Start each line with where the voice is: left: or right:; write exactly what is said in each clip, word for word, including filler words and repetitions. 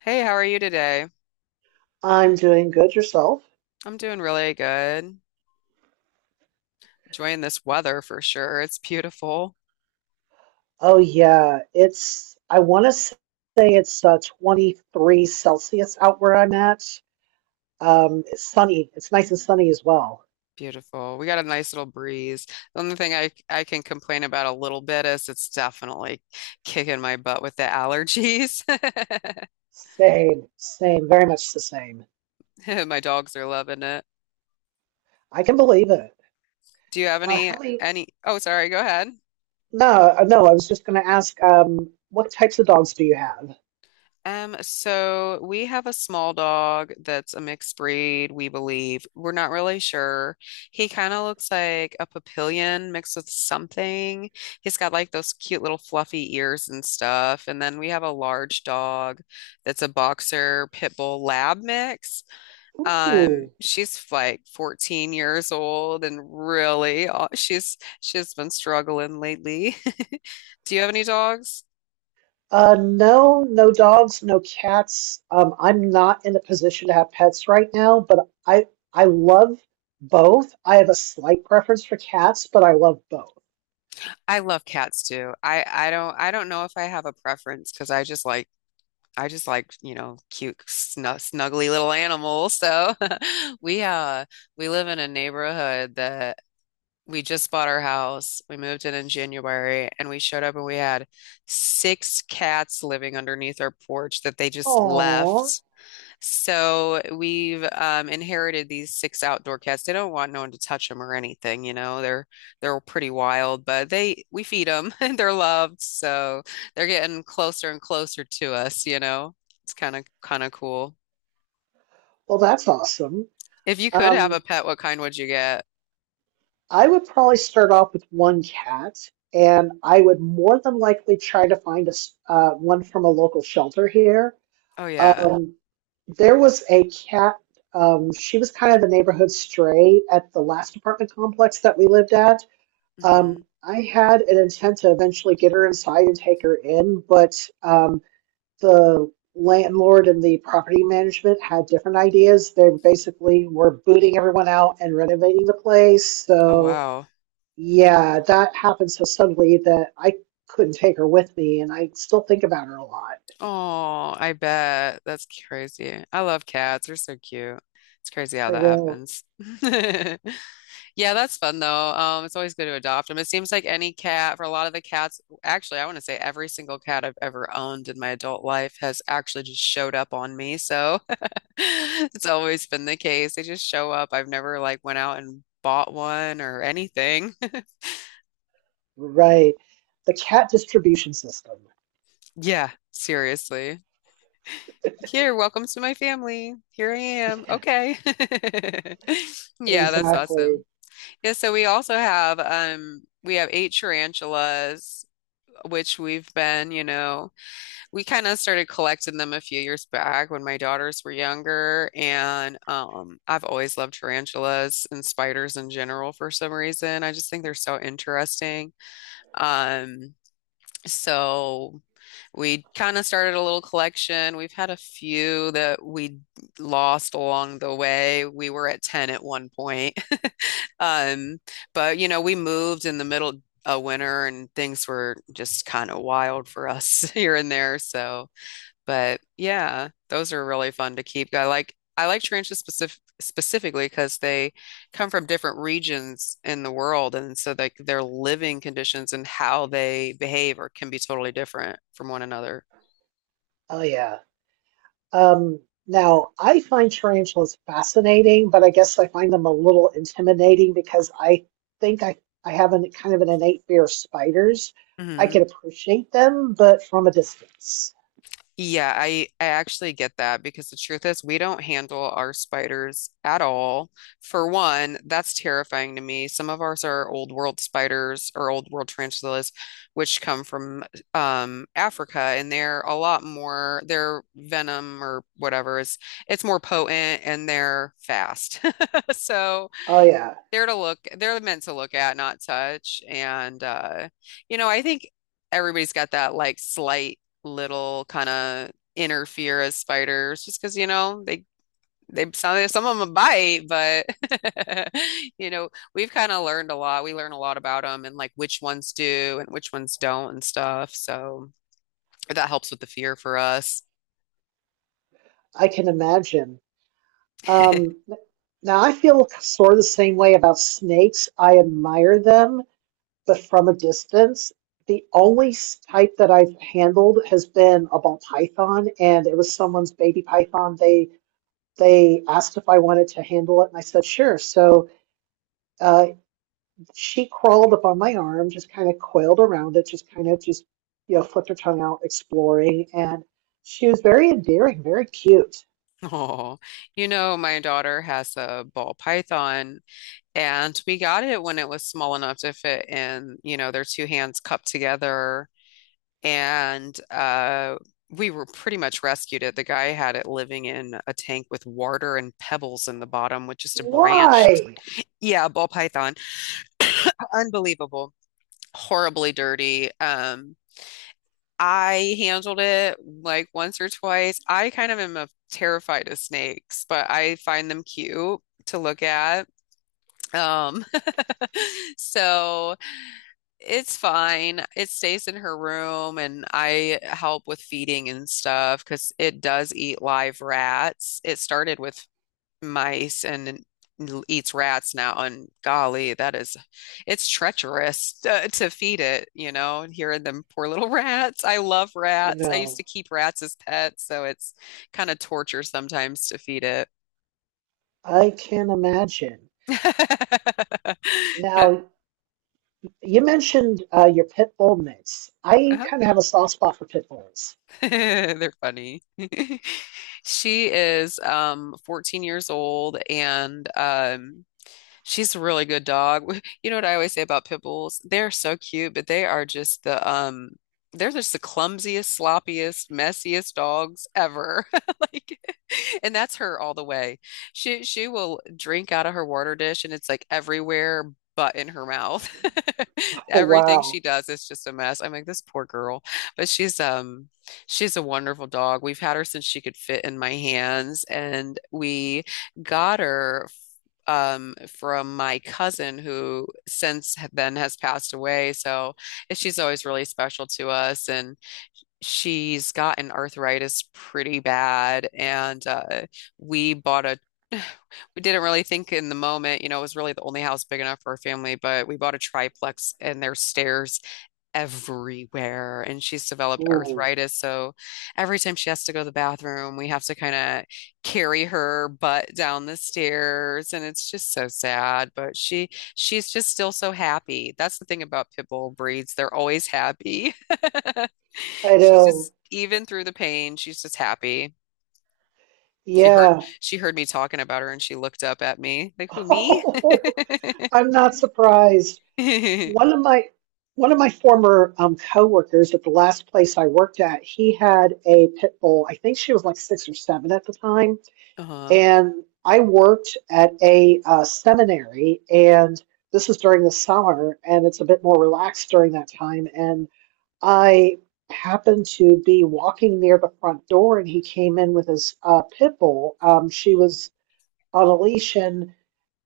left: Hey, how are you today?
right: I'm doing good yourself.
left: I'm doing really good. Enjoying this weather for sure. It's beautiful.
right: Oh yeah, it's I want to say it's uh, twenty-three Celsius out where I'm at. Um, it's sunny. It's nice and sunny as well.
left: Beautiful. We got a nice little breeze. The only thing I I can complain about a little bit is it's definitely kicking my butt with the allergies.
right: Same, same, very much the same.
left: My dogs are loving it.
right: I can believe it.
left: Do you have
right: Uh,
left: any
right: how many?
left: any Oh, sorry, go ahead.
right: No, uh, no. I was just going to ask, um, what types of dogs do you have?
left: Um, so we have a small dog that's a mixed breed, we believe. We're not really sure. He kind of looks like a papillion mixed with something. He's got like those cute little fluffy ears and stuff. And then we have a large dog that's a boxer pit bull lab mix. Um,
right: Ooh.
left: she's like fourteen years old and really, uh, she's she's been struggling lately. Do you have any dogs?
right: Uh, no, no dogs, no cats. Um, I'm not in a position to have pets right now, but I I love both. I have a slight preference for cats, but I love both.
left: I love cats too. I I don't I don't know if I have a preference because I just like I just like you know cute snug, snuggly little animals. So we uh we live in a neighborhood that we just bought our house. We moved in in January and we showed up and we had six cats living underneath our porch that they just
right: Aw,
left: left. So we've um, inherited these six outdoor cats. They don't want no one to touch them or anything, you know. They're they're pretty wild, but they we feed them and they're loved, so they're getting closer and closer to us, you know. It's kind of kind of cool.
right: well, that's awesome.
left: If you could have a
right: Um,
left: pet, what kind would you get?
right: I would probably start off with one cat, and I would more than likely try to find a s- uh, one from a local shelter here.
left: Oh, yeah.
right: Um, there was a cat. Um, she was kind of the neighborhood stray at the last apartment complex that we lived at.
left: Hmm.
right: Um, I had an intent to eventually get her inside and take her in, but um, the landlord and the property management had different ideas. They basically were booting everyone out and renovating the place.
left: Oh,
right: So,
left: wow.
right: yeah, that happened so suddenly that I couldn't take her with me, and I still think about her a lot.
left: Oh, I bet. That's crazy. I love cats. They're so cute. It's crazy how
right: I
left: that
right: know,
left: happens. Yeah, that's fun though. Um, it's always good to adopt them. It seems like any cat, for a lot of the cats, actually, I want to say every single cat I've ever owned in my adult life has actually just showed up on me. So it's always been the case. They just show up. I've never like went out and bought one or anything.
right: right. The cat distribution system.
left: Yeah, seriously. Here, welcome to my family. Here I am. Okay. Yeah, that's
right: Exactly.
left: awesome. Yeah, so we also have um we have eight tarantulas, which we've been, you know. We kind of started collecting them a few years back when my daughters were younger, and um, I've always loved tarantulas and spiders in general for some reason. I just think they're so interesting. Um, so we kind of started a little collection. We've had a few that we lost along the way. We were at ten at one point. Um, but you know, we moved in the middle of winter and things were just kind of wild for us here and there. So but yeah, those are really fun to keep. I like I like tarantulas specific, specifically because they come from different regions in the world, and so like their living conditions and how they behave are can be totally different from one another.
right: Oh, yeah. Um, Now, I find tarantulas fascinating, but I guess I find them a little intimidating because I think I, I have an kind of an innate fear of spiders. I can appreciate them, but from a distance.
left: Yeah, I I actually get that because the truth is we don't handle our spiders at all. For one, that's terrifying to me. Some of ours are old world spiders or old world tarantulas, which come from um, Africa, and they're a lot more. Their venom or whatever is it's more potent and they're fast. So
right: Oh, yeah,
left: they're to look, they're meant to look at, not touch. And uh, you know, I think everybody's got that like slight little kind of inner fear as spiders, just because, you know, they they some some of them bite, but you know, we've kind of learned a lot. We learn a lot about them and like which ones do and which ones don't and stuff. So that helps with the fear for us.
right: I can imagine. Um, Now, I feel sort of the same way about snakes. I admire them, but from a distance. The only type that I've handled has been a ball python, and it was someone's baby python. They they asked if I wanted to handle it, and I said, sure. So uh, she crawled up on my arm, just kind of coiled around it, just kind of just, you know, flipped her tongue out, exploring. And she was very endearing, very cute.
left: Oh, you know, my daughter has a ball python. And we got it when it was small enough to fit in, you know, their two hands cupped together. And uh, we were pretty much rescued it. The guy had it living in a tank with water and pebbles in the bottom with just a branched,
right: Why?
left: yeah, ball python. Unbelievable. Horribly dirty. Um, I handled it like once or twice. I kind of am a, terrified of snakes, but I find them cute to look at. Um, so it's fine. It stays in her room, and I help with feeding and stuff because it does eat live rats. It started with mice and eats rats now. And golly, that is, it's treacherous to, to feed it, you know, and hearing them poor little rats. I love
right: I
left: rats. I used
right: know.
left: to keep rats as pets, so it's kind of torture sometimes to feed it.
right: I can imagine. Now, you mentioned uh, your pit bull mix. I
left: Uh-huh.
right: kind of have a soft spot for pit bulls.
left: They're funny. She is um fourteen years old and um she's a really good dog. We- You know what I always say about pit bulls? They're so cute, but they are just the um they're just the clumsiest, sloppiest, messiest dogs ever. Like and that's her all the way. She she will drink out of her water dish and it's like everywhere but in her mouth.
right: Oh,
left: Everything
right: wow.
left: she does is just a mess. I'm like, this poor girl. But she's um she's a wonderful dog. We had her since she could fit in my hands and we got her um, from my cousin who since then has passed away. So she's always really special to us. And she's gotten arthritis pretty bad. And uh, we bought a we didn't really think in the moment, you know, it was really the only house big enough for our family, but we bought a triplex and there's stairs everywhere and she's developed
right: Ooh,
left: arthritis. So every time she has to go to the bathroom, we have to kind of carry her butt down the stairs and it's just so sad, but she she's just still so happy. That's the thing about pit bull breeds. They're always happy.
right: I
left: She's
right: know.
left: just even through the pain, she's just happy. She heard
right: Yeah.
left: she heard me talking about her and she looked up at me like, "Who, me?"
right: Oh, I'm not surprised. One of my one of my former um, coworkers at the last place I worked at, he had a pit bull. I think she was like six or seven at the time.
left: Uh-huh.
right: And I worked at a uh, seminary, and this is during the summer, and it's a bit more relaxed during that time. And I happened to be walking near the front door, and he came in with his uh, pit bull. Um, she was on a leash, and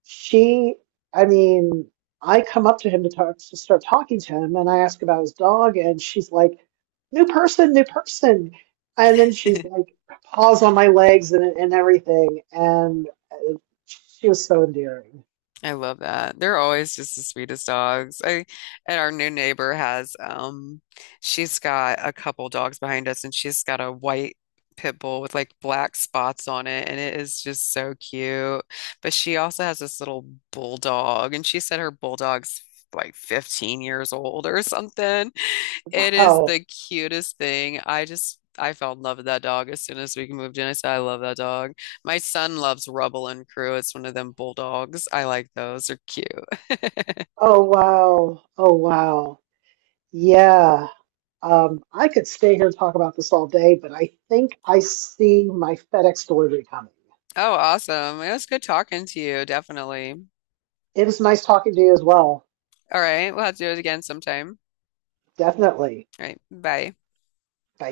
right: she, I mean, I come up to him to talk to start talking to him, and I ask about his dog, and she's like, "New person, new person," and then she's like, paws on my legs and and everything, and uh, she was so endearing.
left: I love that. They're always just the sweetest dogs. I and our new neighbor has um she's got a couple dogs behind us and she's got a white pit bull with like black spots on it and it is just so cute. But she also has this little bulldog and she said her bulldog's like fifteen years old or something. It is
right: Wow.
left: the cutest thing. I just I fell in love with that dog as soon as we moved in. I said I love that dog. My son loves Rubble and Crew. It's one of them bulldogs. I like those. They're cute.
right: Oh wow. Oh wow. Yeah. Um, I could stay here and talk about this all day, but I think I see my FedEx delivery coming.
left: Oh, awesome. It was good talking to you, definitely.
right: It was nice talking to you as well.
left: All right, we'll have to do it again sometime.
right: Definitely.
left: All right, bye.
right: Bye.